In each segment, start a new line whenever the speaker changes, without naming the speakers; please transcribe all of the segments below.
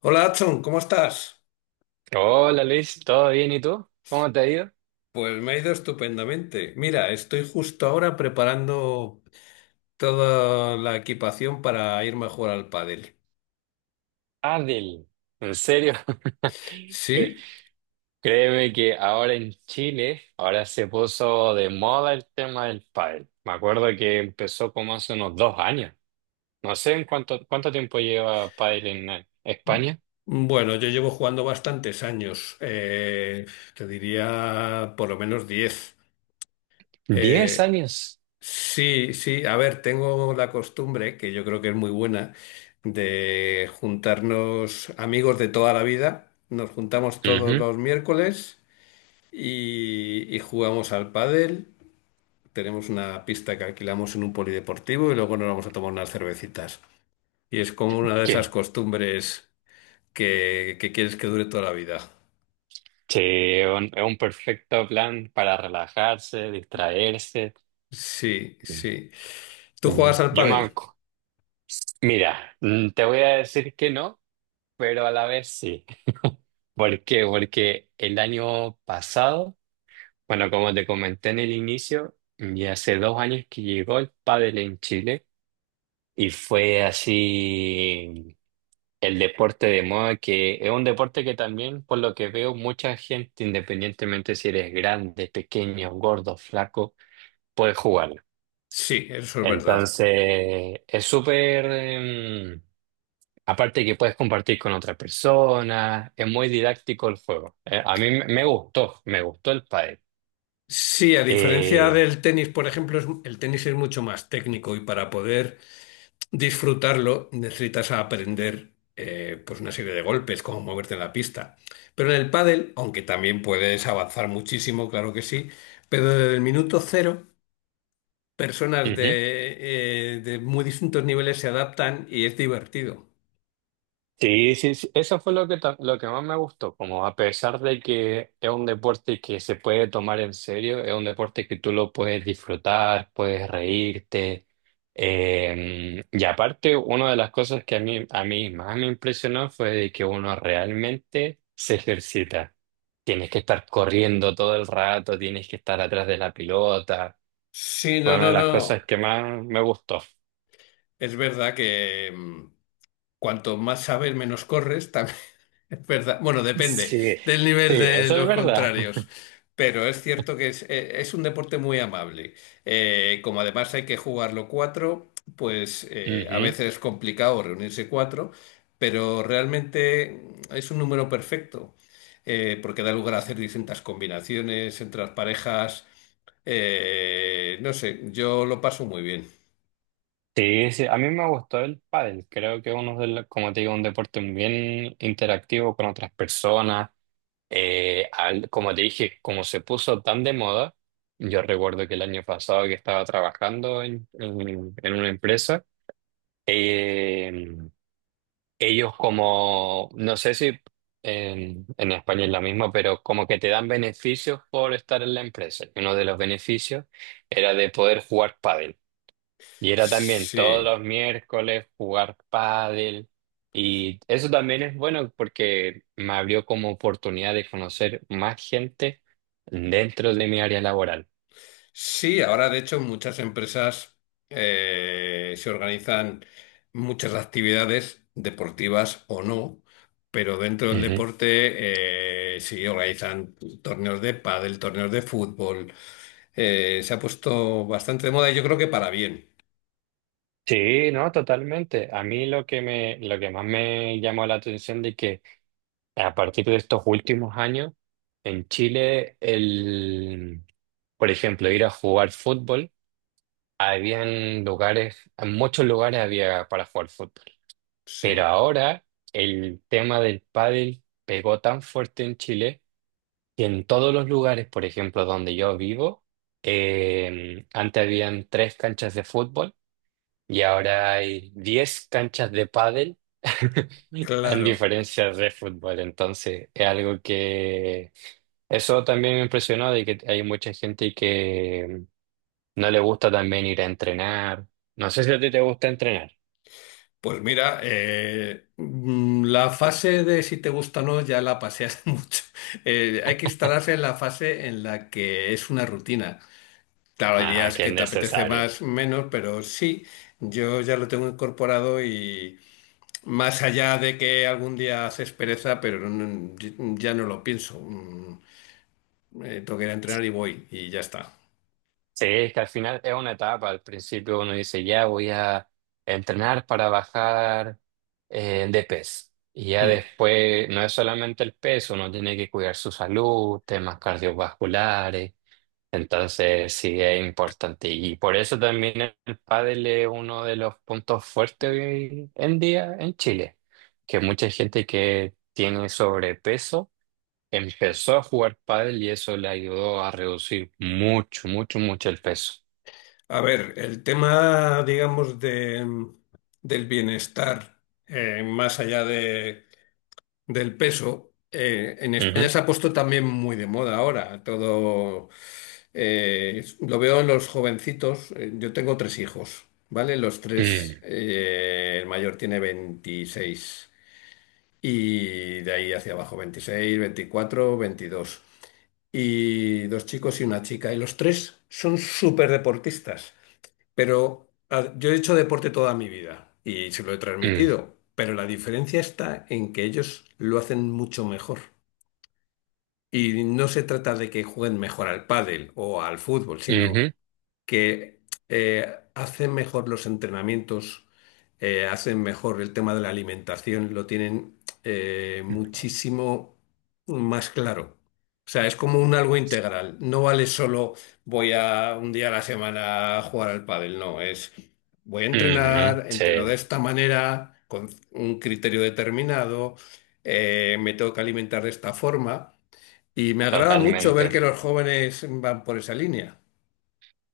Hola, Adson, ¿cómo estás?
Hola Luis, ¿todo bien? ¿Y tú? ¿Cómo te ha ido?
Pues me ha ido estupendamente. Mira, estoy justo ahora preparando toda la equipación para irme a jugar al pádel.
Adel, ¿en serio? Cre-
¿Sí?
Créeme que ahora en Chile, ahora se puso de moda el tema del pádel. Me acuerdo que empezó como hace unos 2 años. No sé en cuánto tiempo lleva pádel en España.
Bueno, yo llevo jugando bastantes años, te diría por lo menos 10.
Diez
Eh,
años.
sí, sí, a ver, tengo la costumbre, que yo creo que es muy buena, de juntarnos amigos de toda la vida. Nos juntamos todos
Ujú.
los miércoles y jugamos al pádel. Tenemos una pista que alquilamos en un polideportivo y luego nos vamos a tomar unas cervecitas. Y es como una de esas
¿Qué?
costumbres que quieres que dure toda la vida.
Sí, es un perfecto plan para relajarse, distraerse.
Sí, sí. ¿Tú
Ujú.
juegas al pádel?
Mira, te voy a decir que no. Pero a la vez sí. ¿Por qué? Porque el año pasado, bueno, como te comenté en el inicio, ya hace 2 años que llegó el pádel en Chile y fue así el deporte de moda que es un deporte que también, por lo que veo, mucha gente, independientemente si eres grande, pequeño, gordo, flaco, puede jugarlo.
Sí, eso es verdad.
Entonces, es súper. Aparte que puedes compartir con otra persona, es muy didáctico el juego. A mí me gustó, me gustó el pádel.
Sí, a diferencia
Eh,
del tenis, por ejemplo, el tenis es mucho más técnico y para poder disfrutarlo, necesitas aprender pues una serie de golpes, cómo moverte en la pista. Pero en el pádel, aunque también puedes avanzar muchísimo, claro que sí, pero desde el minuto cero, personas
Ujú.
de muy distintos niveles se adaptan y es divertido.
Sí, sí, sí, eso fue lo que más me gustó, como a pesar de que es un deporte que se puede tomar en serio, es un deporte que tú lo puedes disfrutar, puedes reírte. Y aparte, una de las cosas que a mí más me impresionó fue de que uno realmente se ejercita. Tienes que estar corriendo todo el rato, tienes que estar atrás de la pelota.
Sí, no,
Fue una
no,
de las
no.
cosas que más me gustó.
Es verdad que cuanto más sabes, menos corres. Es verdad. Bueno, depende
Sí, sí,
del nivel de
eso es
los
verdad.
contrarios. Pero es cierto que es un deporte muy amable. Como además hay que jugarlo cuatro, pues a
Ujú.
veces es complicado reunirse cuatro, pero realmente es un número perfecto, porque da lugar a hacer distintas combinaciones entre las parejas. No sé, yo lo paso muy bien.
Sí, sí, a mí me gustó el pádel. Creo que es uno de los, como te digo, un deporte bien interactivo con otras personas. Como te dije, como se puso tan de moda, yo recuerdo que el año pasado que estaba trabajando en una empresa, eh, ellos como, no sé si en España es lo mismo, pero como que te dan beneficios por estar en la empresa. Y uno de los beneficios era de poder jugar pádel. Y era también todos
Sí.
los miércoles jugar pádel. Y eso también es bueno porque me abrió como oportunidad de conocer más gente dentro de mi área laboral.
Sí, ahora de hecho muchas empresas se organizan muchas actividades deportivas o no, pero dentro del
Ujú.
deporte sí organizan torneos de pádel, torneos de fútbol. Se ha puesto bastante de moda y yo creo que para bien.
Sí, no, totalmente. A mí lo que más me llamó la atención de que a partir de estos últimos años en Chile, por ejemplo, ir a jugar fútbol, habían lugares, en muchos lugares había para jugar fútbol. Pero
Sí,
ahora el tema del pádel pegó tan fuerte en Chile que en todos los lugares, por ejemplo, donde yo vivo, antes habían tres canchas de fútbol y ahora hay 10 canchas de pádel, en
claro.
diferencia de fútbol. Entonces, es algo que eso también me impresionó de que hay mucha gente que no le gusta también ir a entrenar. No sé si a ti te gusta entrenar.
Pues mira, la fase de si te gusta o no ya la pasé hace mucho. Hay que instalarse en la fase en la que es una rutina. Claro, hay
Ajá,
días
que es
que te apetece
necesario.
más, menos, pero sí, yo ya lo tengo incorporado y más allá de que algún día haces pereza, pero no, ya no lo pienso. Tengo que ir a entrenar y voy y ya está.
Sí, es que al final es una etapa. Al principio uno dice, ya voy a entrenar para bajar de peso. Y ya
Mm.
después no es solamente el peso, uno tiene que cuidar su salud, temas cardiovasculares. Entonces sí es importante. Y por eso también el pádel es uno de los puntos fuertes hoy en día en Chile, que mucha gente que tiene sobrepeso empezó a jugar pádel y eso le ayudó a reducir mucho, mucho, mucho el peso.
A ver, el tema, digamos, de, del bienestar, más allá de del peso. En España
Ujú,
se ha puesto también muy de moda ahora. Todo lo veo en los jovencitos. Yo tengo tres hijos, ¿vale? Los tres,
mm,
el mayor tiene 26 y de ahí hacia abajo 26 24 22. Y dos chicos y una chica. Y los tres son súper deportistas. Pero yo he hecho deporte toda mi vida y se lo he
mm,
transmitido, pero la diferencia está en que ellos lo hacen mucho mejor. Y no se trata de que jueguen mejor al pádel o al fútbol,
ujú,
sino que hacen mejor los entrenamientos, hacen mejor el tema de la alimentación, lo tienen muchísimo más claro. O sea, es como un algo integral. No vale solo voy a un día a la semana a jugar al pádel, no, es voy a
ujú,
entrenar, entreno de
sí,
esta manera, con un criterio determinado, me tengo que alimentar de esta forma. Y me agrada mucho ver que
totalmente.
los jóvenes van por esa línea.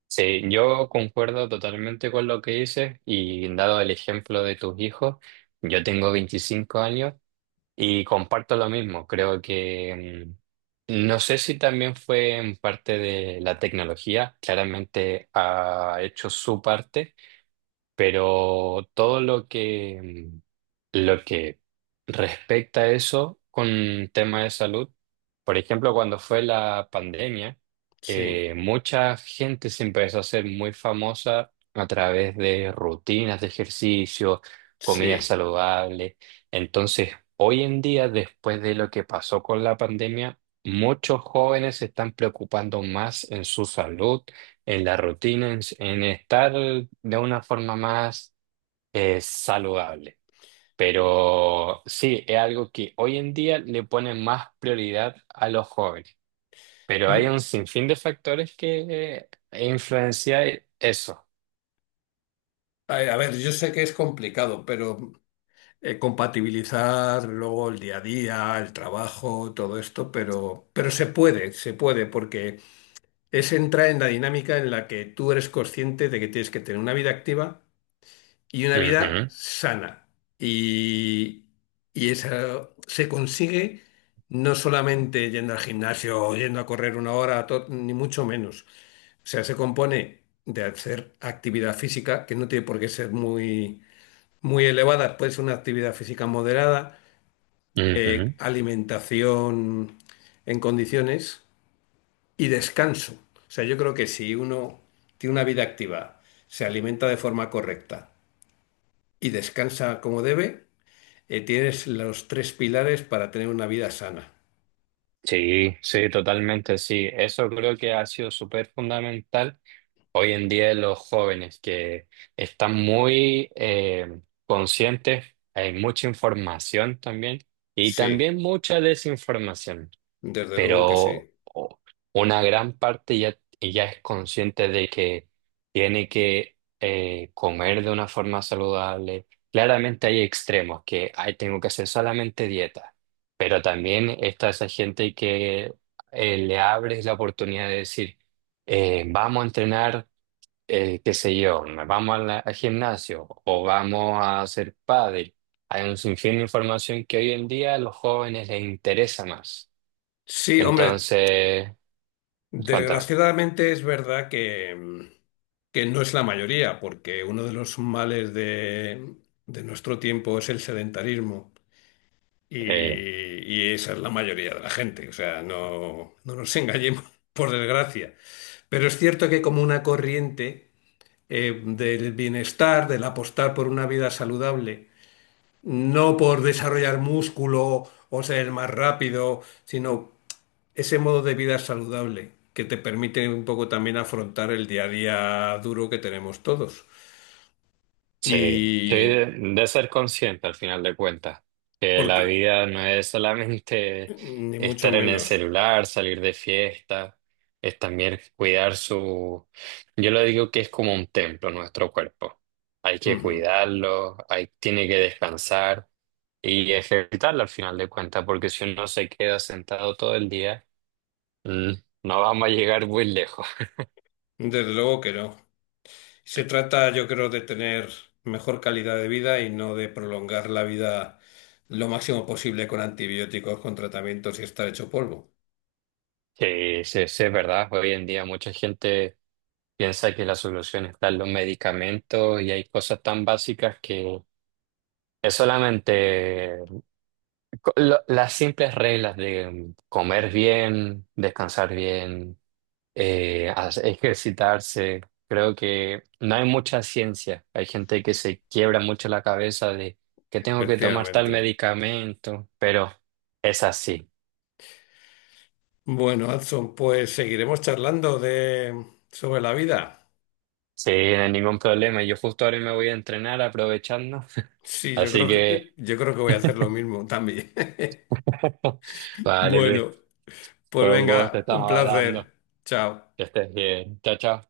Sí, yo concuerdo totalmente con lo que dices y dado el ejemplo de tus hijos, yo tengo 25 años y comparto lo mismo. Creo que no sé si también fue en parte de la tecnología, claramente ha hecho su parte, pero todo lo que Lo que respecta a eso con tema de salud, por ejemplo, cuando fue la pandemia,
Sí,
mucha gente se empezó a hacer muy famosa a través de rutinas de ejercicio, comida
sí.
saludable. Entonces, hoy en día, después de lo que pasó con la pandemia, muchos jóvenes se están preocupando más en su salud, en la rutina, en estar de una forma más saludable. Pero sí, es algo que hoy en día le ponen más prioridad a los jóvenes. Pero hay
Mm,
un sinfín de factores que influencian eso.
a ver, yo sé que es complicado, pero compatibilizar luego el día a día, el trabajo, todo esto, pero se puede, porque es entrar en la dinámica en la que tú eres consciente de que tienes que tener una vida activa y una vida
Ujú,
sana. Y, y esa se consigue no solamente yendo al gimnasio o yendo a correr una hora, ni mucho menos. O sea, se compone de hacer actividad física, que no tiene por qué ser muy, muy elevada, puede ser una actividad física moderada,
ujú.
alimentación en condiciones y descanso. O sea, yo creo que si uno tiene una vida activa, se alimenta de forma correcta y descansa como debe, tienes los tres pilares para tener una vida sana.
Sí, sí, totalmente, sí. Eso creo que ha sido súper fundamental. Hoy en día los jóvenes que están muy conscientes, hay mucha información también y
Sí,
también mucha desinformación.
desde luego que
pero
sí.
o- una gran parte ya es consciente de que tiene que comer de una forma saludable. Claramente hay extremos que "Ay, tengo que hacer solamente dieta", pero también está esa gente que le abres la oportunidad de decir, vamos a entrenar, qué sé yo, vamos a al gimnasio o vamos a hacer pádel. Hay un sinfín de información que hoy en día a los jóvenes les interesa más.
Sí, hombre,
Entonces, cuéntame.
desgraciadamente es verdad que no es la mayoría, porque uno de los males de nuestro tiempo es el sedentarismo
Eh,
y esa es la mayoría de la gente. O sea, no, no nos engañemos, por desgracia. Pero es cierto que como una corriente del bienestar, del apostar por una vida saludable, no por desarrollar músculo o ser más rápido, sino ese modo de vida saludable que te permite un poco también afrontar el día a día duro que tenemos todos.
sí, sí,
Y
de ser consciente al final de cuentas, que la
porque,
vida no es solamente
ni mucho
estar en el
menos.
celular, salir de fiesta, es también cuidar su. Yo lo digo que es como un templo nuestro cuerpo. Hay que
Ujú.
cuidarlo, tiene que descansar y ejercitarlo al final de cuentas, porque si uno se queda sentado todo el día, mm, no vamos a llegar muy lejos.
Desde luego que no. Se trata, yo creo, de tener mejor calidad de vida y no de prolongar la vida lo máximo posible con antibióticos, con tratamientos y estar hecho polvo.
Sí, sí, sí, es verdad. Hoy en día mucha gente piensa que la solución está en los medicamentos y hay cosas tan básicas que es solamente las simples reglas de comer bien, descansar bien, ejercitarse. Creo que no hay mucha ciencia. Hay gente que se quiebra mucho la cabeza de que tengo que tomar tal
Efectivamente.
medicamento, pero es así.
Bueno, Adson, pues seguiremos charlando de sobre la vida.
Sí, no hay ningún problema. Yo justo ahora me voy a entrenar aprovechando.
Sí, yo
Así
creo que
que,
yo creo que voy a hacer lo mismo también.
vale, Luis,
Bueno, pues
fue un gusto,
venga, un
estamos hablando.
placer. Chao.
Que estés bien. Chao, chao.